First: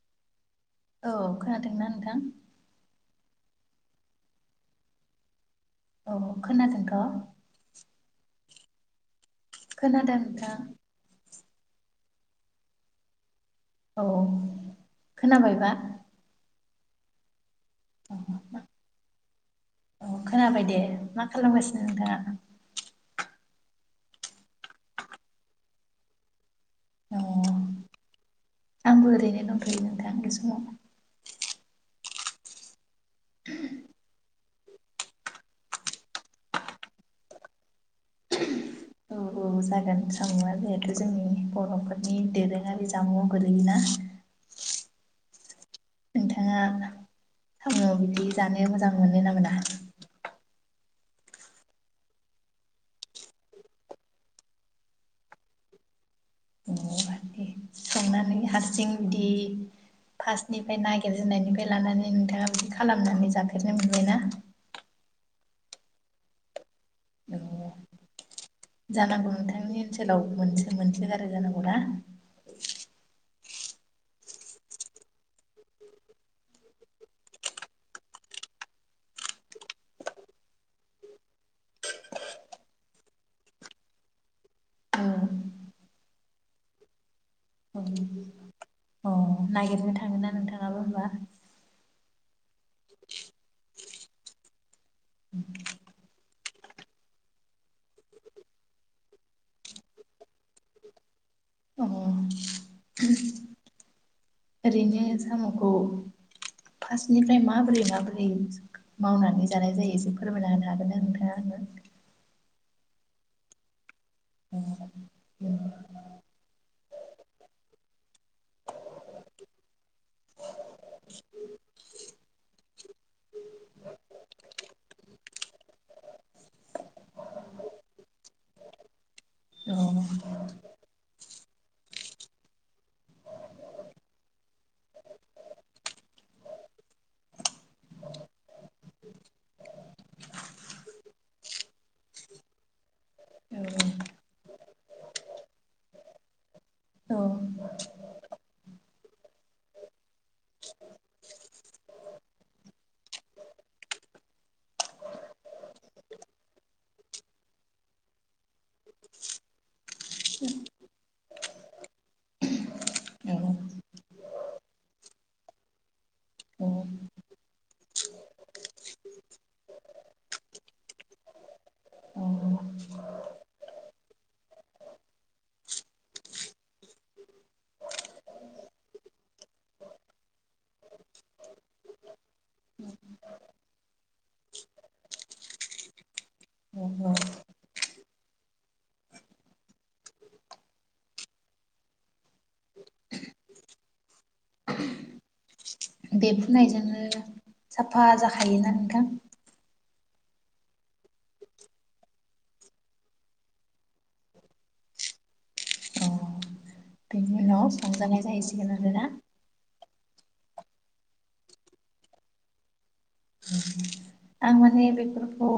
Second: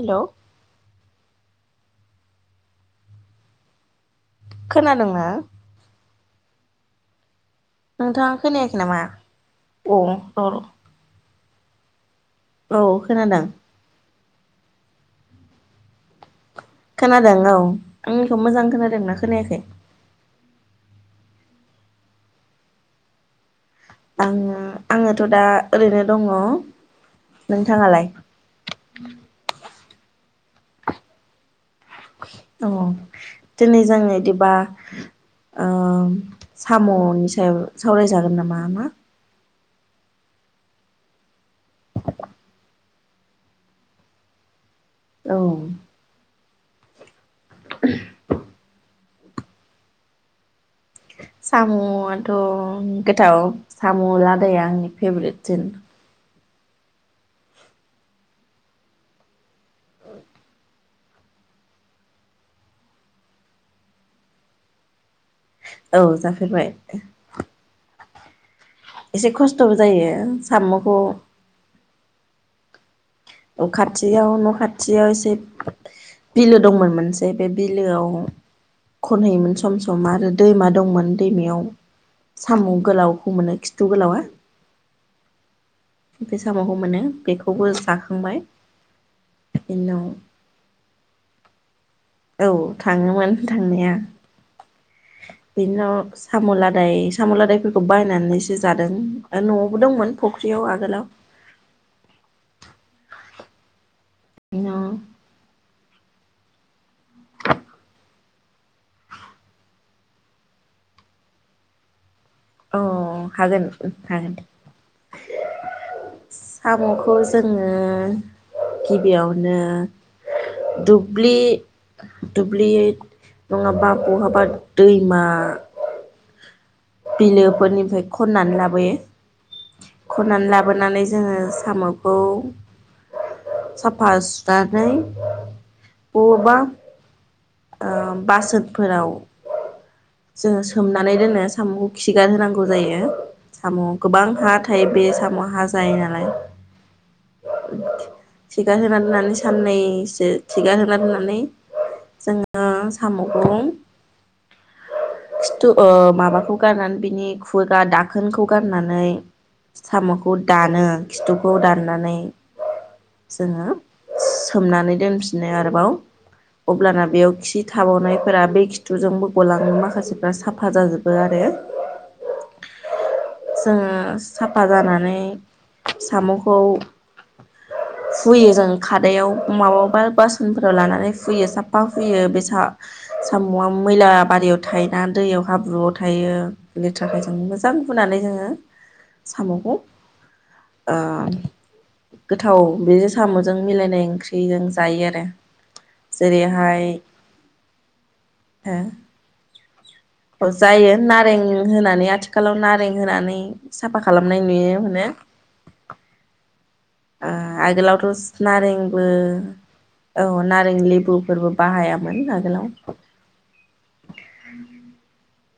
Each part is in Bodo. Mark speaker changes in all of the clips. Speaker 1: हेल'
Speaker 2: औ खोनादोंना नोंथां?
Speaker 1: खोनादोंना?
Speaker 2: औ खोनादोंथ'
Speaker 1: नोंथाङा खोनायाखै नामा? अ
Speaker 2: खोनादों
Speaker 1: र'
Speaker 2: नोंथां
Speaker 1: र' औ खोनादों
Speaker 2: औ खोनाबायबा?
Speaker 1: खोनादों औ। आंनिखौ' मोजां खोनादों ना खोनायाखै?
Speaker 2: औ खोनाबाय दे मा खालामगासिनो नोंथाङा?
Speaker 1: आङो आङोथ' दा ओरैनो दङ
Speaker 2: अ
Speaker 1: नोंथाङालाय?
Speaker 2: थां बे समाव।
Speaker 1: औ दिनै जों इदिबा ओ साम'नि सायाव सावरायजागोन नामा मा
Speaker 2: औ औ जागोन सामुआ जोंहेथ' जोंनि बर'फोरनि दोरोङारि जामुंआव गोलैयोना?
Speaker 1: औ।
Speaker 2: थाङा थाङो बिदि जानो मोजां मोनोना मोना?
Speaker 1: साम'आथ' गोथाव साम' लादाया आंनि फेभरेटसिन।
Speaker 2: अ दे संनानै हारसिं बिदि फासनि ओमफ्राय नागिरजेननायनिफ्राय लानानै नोंथाङा बिदि खालामनानै जाफेरनो मोनबायना?
Speaker 1: औ जाफेरबाय।
Speaker 2: औ
Speaker 1: एसे
Speaker 2: जानांगौ
Speaker 1: खस्थ'बो
Speaker 2: नोंथांनि
Speaker 1: जायो
Speaker 2: ओनसोलाव मोनसो
Speaker 1: साम'खौ
Speaker 2: मोनसोगारो जानांगौ ना? औ।
Speaker 1: औ खाथियाव न' खाथियाव एसे बिलो दंमोन मोनसे बे बिलोआव खनहैयोमोन सम सम आरो दैमा दंमोन दैमायाव साम' गोलावखौ मोनो खिथु गोलावा
Speaker 2: औ
Speaker 1: बे साम'खौ मोनो बेखौबो जाखांबाय।
Speaker 2: अ नागिरनो
Speaker 1: उनाव
Speaker 2: थाङोना नोंथाङाबो होनबा?
Speaker 1: औ थाङोमोन नोंथा। नाया बिनि उनाव साम'लादाय साम'लादायफोरखौ बायनानैसो जादों आरो न'आवबो दंमोन फुख्रियाव आगोलाव
Speaker 2: अ [unintelligible] ओरैनो
Speaker 1: अ
Speaker 2: साम'खौ फार्स्टनिफ्राय माबोरै माबोरै मावनानै जानाय जायो एसे फोरमायना होनो हागोनना नोंथाङा आंनो?
Speaker 1: अ हागोन। हागोन
Speaker 2: [inaudible]
Speaker 1: साम'खौ जोङो गिबियावनो दुब्लि दुब्लि नङाबा बहाबा दैमा बिलोफोरनिफ्राय खन्नानै लाबोयो
Speaker 2: औ
Speaker 1: खननानै लाबोनानै जोङो साम'खौ साफा सुनानै बबावबा ओ बासोनफोराव जोङो सोमनानै दोनो साम'खौ खिगार होनांगौ जायो साम' गोबां हा थायो बे साम' हा जायो नालाय खिगारहोना दोननानै साननैसो खिगार होनो दोननानै जोङो साम'खौ खिथु ओ माबाखौ गाननानै बिनि खुवगा दाखोनखौ गाननानै साम'खौ दानो खिथुखौ दाननानै जोङो सोमनानै दोनफिनो आरोबाव
Speaker 2: औ
Speaker 1: अब्लाना बेयाव खि थाबावनायफोरा बे खिथुजोंबो गलांओ माखासेफ्रा साफा जाजोबो आरो
Speaker 2: औ
Speaker 1: जोङो साफा जानानै साम'खौ फुयो जों खादायाव माबावबा बासोनफोराव लानानै हुयो साफा हुयो बे साम'आ मैला बारियाव थायोना दैयाव हाब्रुआव थायो
Speaker 2: औ
Speaker 1: लेथ्राखाय जों मोजां हुनानै जोङो साम'खौ ओ गोथाव बे साम'जों मिलायनाय ओंख्रिजों जायो आरो
Speaker 2: बे
Speaker 1: जेरैहाय
Speaker 2: फुननायजोंनो साफा जाखायोना नोंथां?
Speaker 1: जायो नारें होनानै आथिखालाव नारें होनानै साफा खालामनाय नुनो मोनो।
Speaker 2: अ
Speaker 1: आ
Speaker 2: बेनि उनाव संजानाय
Speaker 1: आगोलावथ'
Speaker 2: जाहैसिगोन आरोना
Speaker 1: नारेंबो औ नारें लेबुफोरबो बाहायामोन आगोलाव।
Speaker 2: आं माने बेफोर खौ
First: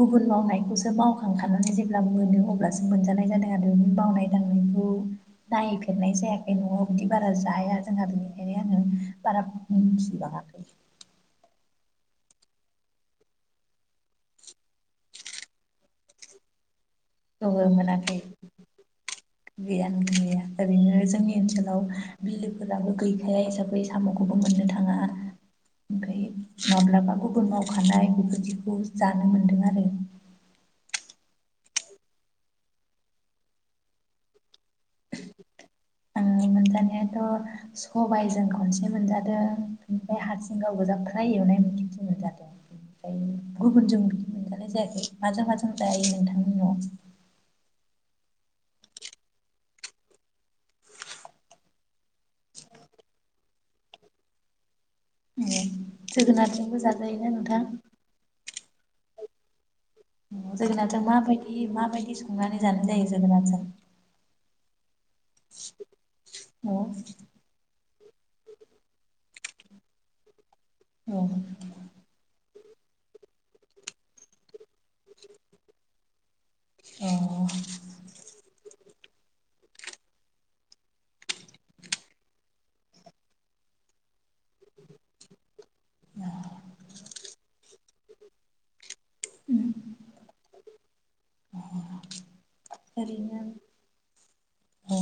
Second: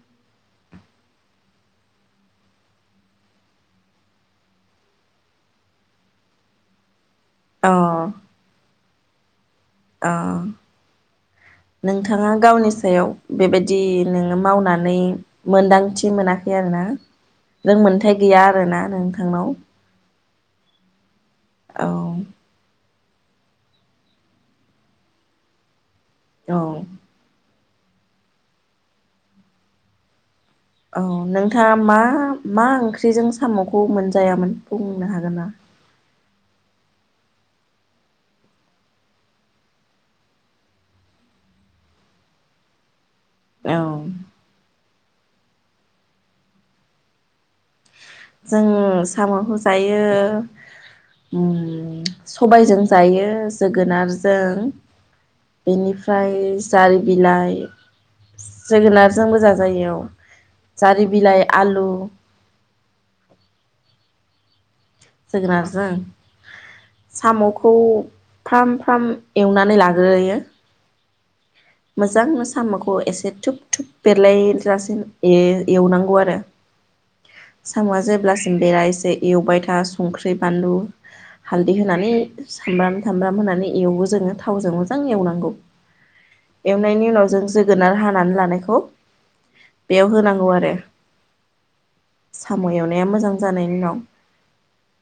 Speaker 2: गुबुन मावनायखौसो मावखांखानानै जेब्ला मोनो अब्लासो मोनजानाय जादों आरो बे मावनाय दांनायखौ नायफेरनाय जायाखै न'आव बिदि बारा
Speaker 1: अ
Speaker 2: जाया जोंहा बेनिखायनो आङो बारफ
Speaker 1: अ नोंथां बिथाङा गावनि सायाव बेबायदि नोङो मावनानै मोनदांथि मोनाखै आरोना
Speaker 2: गोहो मोनाखै
Speaker 1: रोंमोनथाय गैया आरोना नोंथांनाव
Speaker 2: गैयानो गैया ओरैनो जोंनि
Speaker 1: औ
Speaker 2: ओनसोलाव बिलोफोराबो गैखाया हिसाबै साम'खौबो मोननो थाङा ओमफ्राय
Speaker 1: औ
Speaker 2: माब्लाबा गुबुन माब खानाय बेबायदिखौ जानो मोन्दों आरो।
Speaker 1: औ नोंथाङा मा मा ओंख्रिजों साम'खौ मोनजायामोन बुंनो हागोन ना?
Speaker 2: ओम मोनजानायाथ' सबायजों खनसे मोनजादों बेनिफ्राय हारसिंगाव गोजा फ्राय एवनाय मोनजादों। ओमफ्राय
Speaker 1: औ
Speaker 2: गुबुनजों बिदि मोनजानाय जायाखै। माजों माजों जायो नोंथांनि न'आव?
Speaker 1: जों साम'खौ जायो सबायजों जायो जोगोनारजों।
Speaker 2: ए
Speaker 1: बेनिफ्राय
Speaker 2: जोगोनारजोंबो
Speaker 1: जारि
Speaker 2: जाजायोना
Speaker 1: बिलाइ
Speaker 2: नोंथां
Speaker 1: जोगोनारजोंबो जाजायो औ
Speaker 2: जोगोरजो
Speaker 1: जारि बिलाइ
Speaker 2: माबायदि
Speaker 1: आलु
Speaker 2: माबायदि संनानै जानाय जायो? जोगोनारजों
Speaker 1: जोगोनारजों
Speaker 2: औ
Speaker 1: साम'खौ फ्राम फ्राम एवनानै लाग्रोयो।
Speaker 2: औ
Speaker 1: मोजांनो साम'खौ एसे धुुब थुुब बेरलाय लासे ए-एवनांगौ आरो
Speaker 2: अ
Speaker 1: साम'आ जेब्लासिम बेरा इ जे एवबाय था संख्रि बानलु हालदै होनानै सामब्राम सामब्राम होनानै एवो जोङो थावजों मोजां एवनांगौ।
Speaker 2: [inaudible]
Speaker 1: एवनायनि उनाव जों जोगोनार हानानै लानायखौ बेयाव होनांगौ आरो साम' एवनाया मोजां
Speaker 2: ओरैनो
Speaker 1: जानायनि उनाव
Speaker 2: औ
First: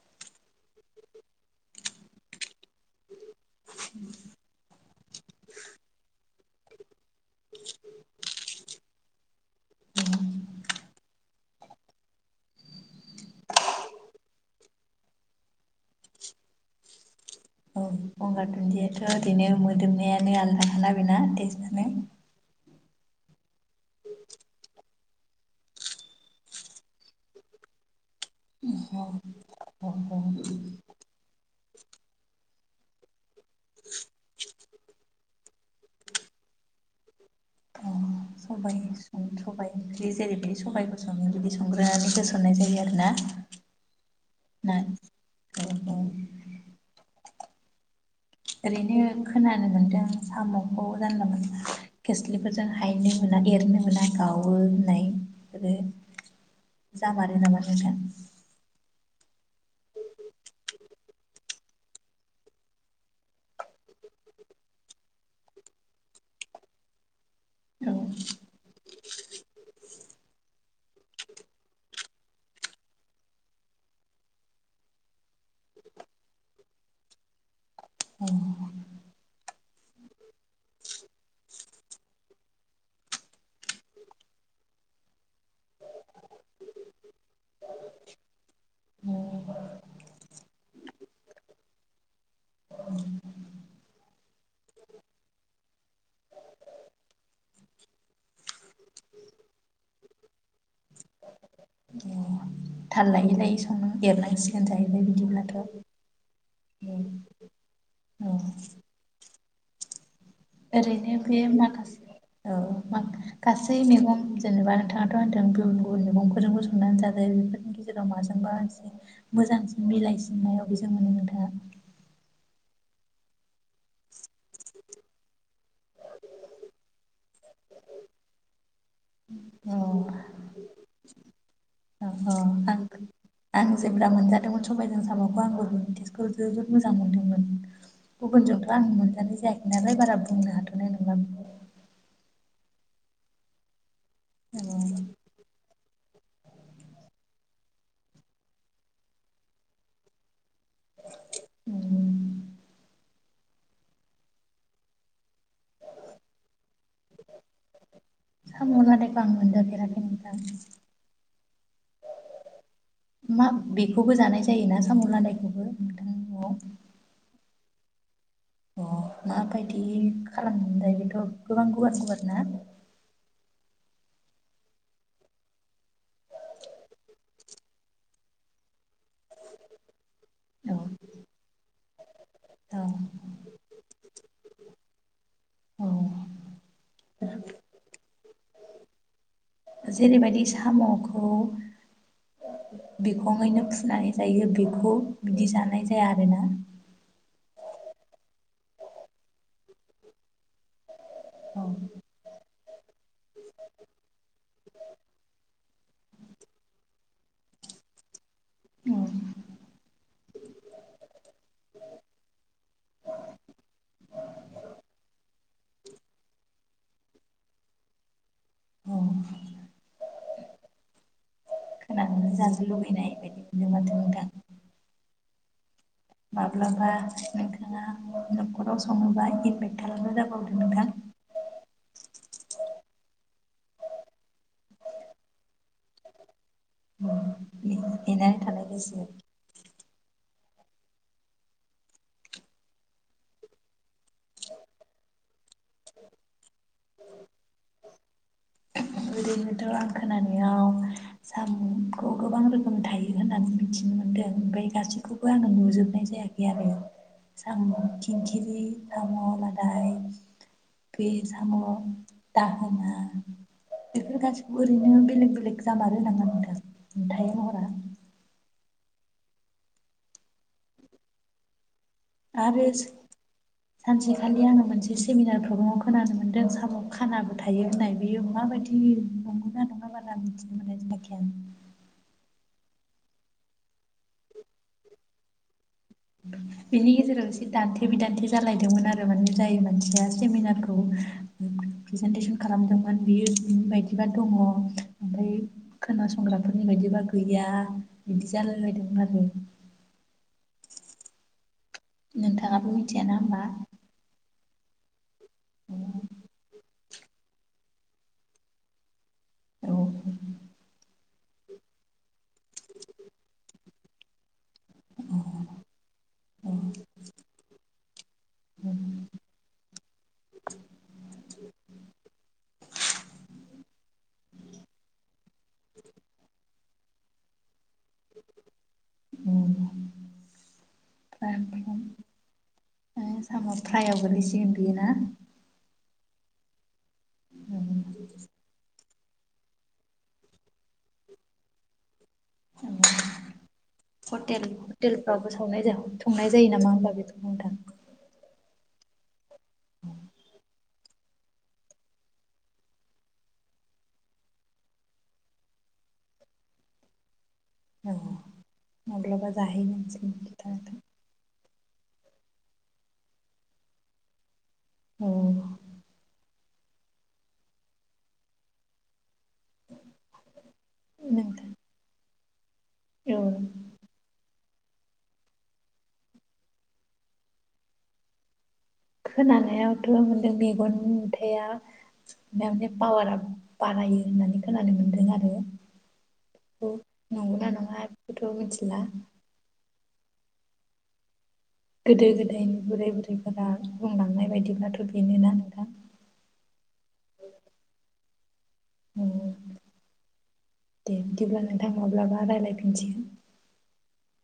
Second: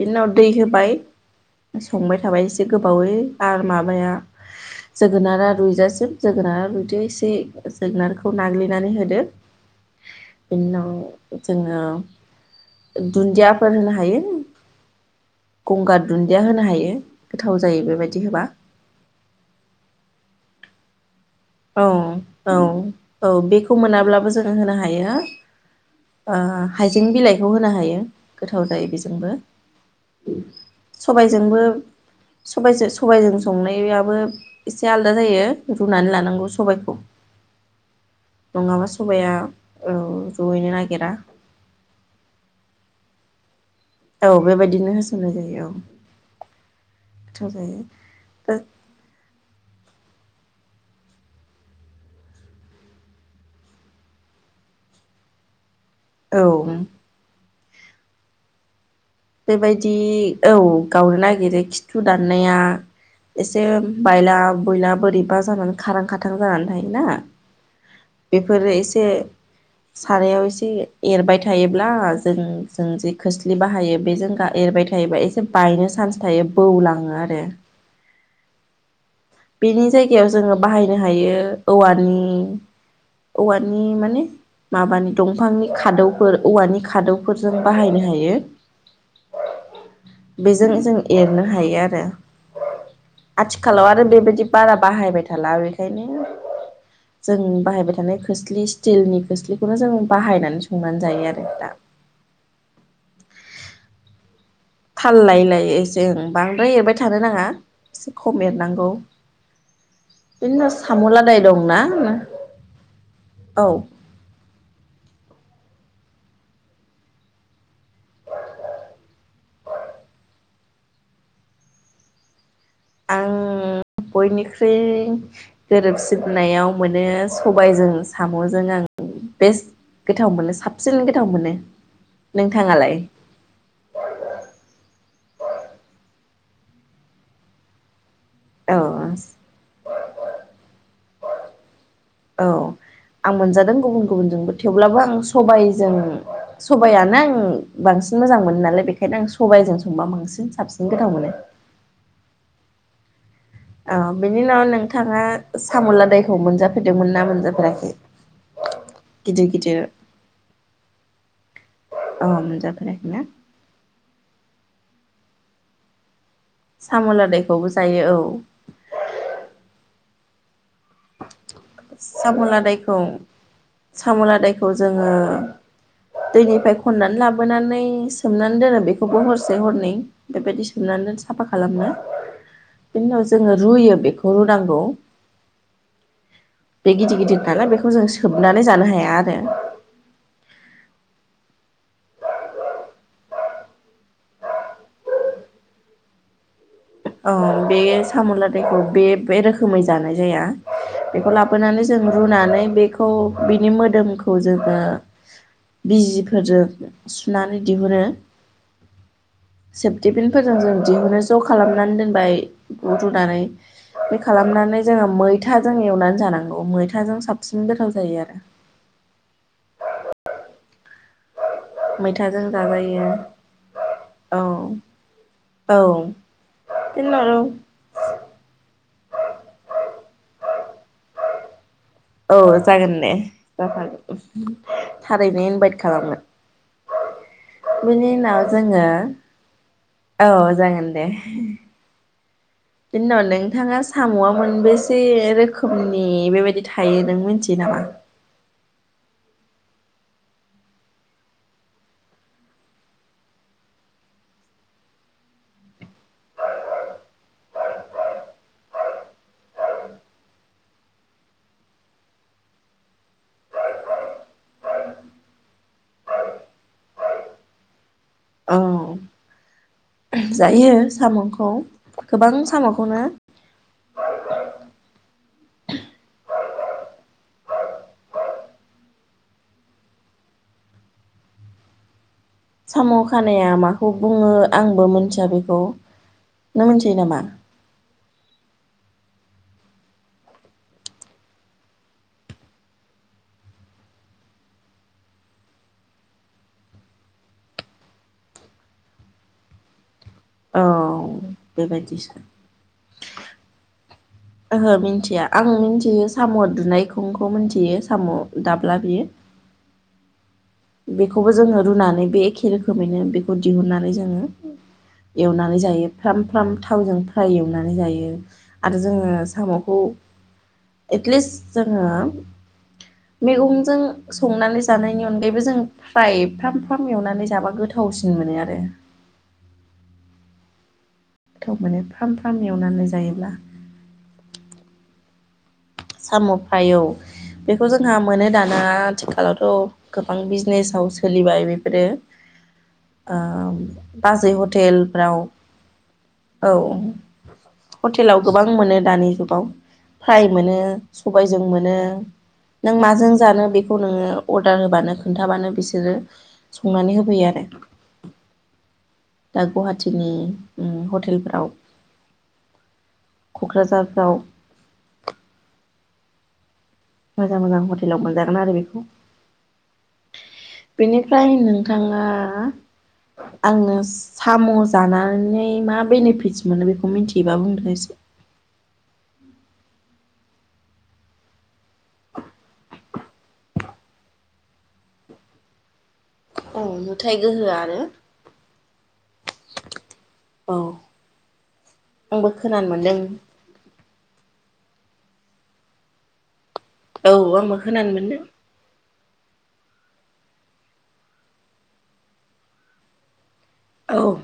Speaker 1: बिनि उनाव दै होबाय संबाय थाबाय एसे गोबावै आरो माबाया जोगोनारा रुइजासिम जोगोनारा रुइदो एसे जोगोनारखौ नाग्लिनानै होदो बिनि उनाव जोङो दुन्दियाफोर होनो हायो गंगार दुन्दिया होनो हायो। गोथाव जायो
Speaker 2: औ
Speaker 1: बेबायदि होबा
Speaker 2: गंगार दुन्दियाथ ओरैनो मोदोमनायानो आलदा ना ना
Speaker 1: औ औ। औ बे। खौ मोनाब्लाबो जोङो होनो हायो। ओ- हाइजें बिलाइखौ होनो हायो। गोथाव जायो बेजोंबो
Speaker 2: अ अ अ
Speaker 1: सबायजोंबो। सबायजो सबायजों। संनायाबो एसे आलादा जायो। रुनानै लानांग सबायखौ।
Speaker 2: सबाइ सबाइ
Speaker 1: औ
Speaker 2: ओंख्रि जेरैबायदि
Speaker 1: रुइनो
Speaker 2: सबाइखौ
Speaker 1: नागिरा
Speaker 2: सङो बिदि संग्रोनानै होसननाय जायो आरोना?
Speaker 1: औ
Speaker 2: ना
Speaker 1: बेबायदिनो होसननाय जायो औ। गोथाव जायो।
Speaker 2: ओरैनो खोना। जानो मोन्दों सामखौ जानला मोनला खोस्लिफोरजों हायनो मोना एरनो मोना गावो होननाय आरो।
Speaker 1: औ
Speaker 2: जामारो नामा? नोंथां।
Speaker 1: बेबायदि औ गावनो नागिरो खिथु दाननाया एसे बायला बुइला बोरैबा जानानै खारां खाथां जानानै थायोना
Speaker 2: औ
Speaker 1: बेफोरो एसे सारायाव एसे एरबाय थायोब्ला जों जों जे खोस्लि बाहायो। बेजों एरबाय थायोबा एसे बायनो चान्स थायो बौलाङो आरो। बेनि जायगायाव जोङो बाहायनो हायो औवानि औवानि माने माबानि दंफांनि खादौफोर औवानि खादौफोरजों बाहायनो हायो
Speaker 2: अ
Speaker 1: बेजों जों एरनो हायो आरो आथिखालाव आरो। बेबायदि बारा बाहायबाय थाला बेखायनो जों बाहायबाय थानाय खोस्लि स्टिलनि खोस्लिखौनो जों बाहायनानै संनानै जायो आरो दा।
Speaker 2: अ थाल लायै लायै संना एरनांसि
Speaker 1: थाल लायैलायै एसे ओं बांद्राय एरबाय थानो नाङा खम एरनांगौ। बिनि उनाव साम'
Speaker 2: ओरैनो बे
Speaker 1: लादाय दंना
Speaker 2: माखासे औ
Speaker 1: औ
Speaker 2: गासै मैगं जेनेबा नोंथाङाथ' होनदों। गुबुन गुबुन मैगंफोरजोंबो संनानै जा जायो बेफोरनि गेजेराव माजोंबा एसे मोजांसिन मिलायसिननायाव अबेजों मोनो मोनो नोंथांआ?
Speaker 1: आं बयनिख्रुइ गोरोबसिननायाव मोनो सबायजों सामजों आं। बेस्ट
Speaker 2: औ
Speaker 1: गोथाव मोनो साबसिन गोथाव मोनो
Speaker 2: औ औ आं
Speaker 1: नोंथाङालाय
Speaker 2: आं जेब्ला मोनजादोंमोन सबायजों सामखौ आंबो मिथि। बे खौ जोबोद मोजां मोनदोंमोन। गुबुनजोंथ'
Speaker 1: औ
Speaker 2: आं मोनजानाय जायाखै नालाय बारा बुंनो हाथनाय नङा। [unintelligible]
Speaker 1: औ आं मोनजादों गुबुन गुबु गुबुनजोंबो थेवब्लाबो
Speaker 2: बेखौ।
Speaker 1: आं सबाय। जों सबायानो आं बांसिन मोजां मोनो नालाय बेखायनो आं सबाइजों संबा बांसिन साबसिन गोथाव मोनो। औ बिनि उनाव नोंथाङा साम'लादायखौ मोनजाफेरदोंमोन ना मोनजाफेराखै?
Speaker 2: साम लादाय‌ आं
Speaker 1: गिदिर
Speaker 2: मोनजाफेराखै नोंथां।
Speaker 1: ओ- मोनजाफेराखै।
Speaker 2: मा बे खौबो जानाय जायो ना साम' लादायखौबो नोंथां न'आव?
Speaker 1: साम' लादायखौबो जायो औ।
Speaker 2: अ माबायदि खालाम ओमफ्राय बेथ' गोबां गुवार गुवार
Speaker 1: साम'
Speaker 2: ना?
Speaker 1: लादायखौ साम' लादायखौ जोङो दैनिफ्राय खननानै लाबोनानै सोमनानै दोनो बेखौबो हरसे हरनै। बेबायदि
Speaker 2: औ
Speaker 1: सोमनानै दोन सा साफा खालामनो
Speaker 2: औ
Speaker 1: बिनि उनाव जोङो रुयो बेखौ। हर' नांगौ।
Speaker 2: औ
Speaker 1: बे गिदिर गिदिर नालाय बेखौ जों सोबनानै जानो हाया आरो।
Speaker 2: जेरैबायदि साम'खौ बिखङैनो फुनानै जायो बेखौ बिदि जानाय जाया आरोना।
Speaker 1: औ बे साम'लादायखौ बे बे रोखोमै जानाय जाया। बेखौ
Speaker 2: औ
Speaker 1: लाबोनानै जों रुनानै बेखौ बेनि मोदोमखौ जोङो बिजिफोरजों सुनानै दिहुनो,
Speaker 2: औ
Speaker 1: सेफटिबिनफोरजों जों दिहुनो ज' खालामना नानै दोनबाय रुदुनानै बे खालामनानै जोङो मैथाजों एवनानै जानांगौ मैथाजों साबसिन गोथाव जायो आरो।
Speaker 2: औ खोनानानै
Speaker 1: मैथाजों
Speaker 2: जानो
Speaker 1: जाजायो
Speaker 2: लुबैनाय बायदि मोनदों माथो नोंथां
Speaker 1: औ। औ
Speaker 2: माब्लाबा नोंथाङा न'खराव सङोबा इमपेक्ट खालामनो दाबावदो नोंथां।
Speaker 1: औ जागोन दे, जफागोन थारैनो इनभाइट खालामोन। बिनि
Speaker 2: नेनानै
Speaker 1: उनाव
Speaker 2: थानाय
Speaker 1: जोङो
Speaker 2: जासिगोन
Speaker 1: औ जागोन दे। बेना उनाव नोंथाङा साम'आ मोनबेसे रोखोमनि बेबायदि थायो नों मिथियो नामा?
Speaker 2: खौथ' आं खोनानायाव साम'खौ गोबां रोखोम थायो होननानै मिथिनो मोन्दों ओमफ्राय गासैखौबो आङो नुजोबनाय जायाखै आरो। साम' खिंखिरि, साम' लादाय, बे साम' दाहोना बेफोर गासिखौबो ओरैनो बेलेग बेलेग जामारो नामा नोंथां नुथाय महरा?
Speaker 1: औ जायो साम'खौ। गोबां
Speaker 2: आरो
Speaker 1: साम'खौनो
Speaker 2: सानसेखालि आङो मोनसे सेमिनार मगाव खोनानो मोनदों साम' खानाबो थायो होननाय बेयो माबायदि नंगौ ना नङा बारा मिथिनो मोननाय जायाखै आं‌।
Speaker 1: साम' खानाया माखौ बुङो आंबो मोनथिया बेखौ। नों
Speaker 2: बिनि
Speaker 1: मिथियो नामा?
Speaker 2: गेजेराव सि दान्थे बिदान्थे जालायदोंमोन आरो माने जाय मानसिया सेमिनारखौ प्रेजेेनटेसन खालामदोंमोन बियो बिनि बायदिबा दङ ओमफ्राय खोनासंग्राफोरनि बायदिबा गैया बिदि जालायलायदोंमोन आरो।
Speaker 1: औ। बेबायदिसो
Speaker 2: नोंथाङाबो मिथियाना होमबा?
Speaker 1: ओहो मिन्थिया। आं मिथियो साम' दुनायखौ। फुंखौ मोनथियो साम' दाब्ला बियो।
Speaker 2: औ।
Speaker 1: बेखौबो जोङो रुनानै बे एखे रोखोमैनो बेखौ दिहुननानै जोङो एवनानै जायो फ्राम फ्राम थावजों फ्राय एवनानै जायो। बेयो आरो जोङो साम'खौ एटलिस्ट जोङो मैगंजों संनानै जानायनि अनगायैबो जों फ्राइ फ्राम फ्राम एवनानै जाबा गोथावसिन मोनो आरो
Speaker 2: उम फ्राम
Speaker 1: गोथाव
Speaker 2: फ्राम
Speaker 1: मोनो फ्राम एवनानै
Speaker 2: ओ
Speaker 1: जायोब्ला
Speaker 2: साम' फ्रायआव गोलैसिगोन बियोना?
Speaker 1: साम' फ्राय औ। बेखौ जोंहा
Speaker 2: ना
Speaker 1: मोनो दाना आथिखालावथ' गोबां बिजिनेस आव सोलिबाय बेफोरो औ बाजै
Speaker 2: हटेल
Speaker 1: हटेलफ्राव
Speaker 2: हटेलफ्रावबो सावनाय संनाय जायो
Speaker 1: औ
Speaker 2: नामा होमबा बेखौ नोंथां
Speaker 1: हटेलाव गोबां मोनो दानि जु गाव फ्राय मोनो सबायजों मोनो नों माजों जानो बेखौ नोङो अरदार होबानो खोन्थाबानो बिसोरो संनानै होफैयो आरो।
Speaker 2: अ माब्लाबा
Speaker 1: दा
Speaker 2: जाहै
Speaker 1: गुवाहाटिनि
Speaker 2: नांसिगोन
Speaker 1: उम हटेलफ्राव क'क्राझारफ्राव
Speaker 2: औ
Speaker 1: मोजां मोजां हटेलाव मोनजागोन आरो बेखौ। बेनिफ्राय
Speaker 2: नोंथां
Speaker 1: नोंथाङा ङा
Speaker 2: औ
Speaker 1: आंनो साम' जानानै मा बेनिफिटस मोनो बेखौ मिन्थियोबा बुंदों एसे?
Speaker 2: खोनानायाव थ' मोनदों मेगन नुथाया माने पावारा बारायो होननानै खोनानो मोनदों आरो औ
Speaker 1: नुथाय
Speaker 2: नंगौना
Speaker 1: गोहोआनो
Speaker 2: नङा बेखौथ' मोनथिला
Speaker 1: औ
Speaker 2: गोदो
Speaker 1: आंबो
Speaker 2: गोदायनि
Speaker 1: खोनानो
Speaker 2: बोराय
Speaker 1: मोनदों
Speaker 2: बुरैफोरा बुंलांनाय बायदिब्लाथ' बेनोना नोंथां?
Speaker 1: औ आंबो खोनानो मोनदों
Speaker 2: औ दे बिदिब्ला नोंथां माब्लाबा रायलायफिनसिगोन।
Speaker 1: औ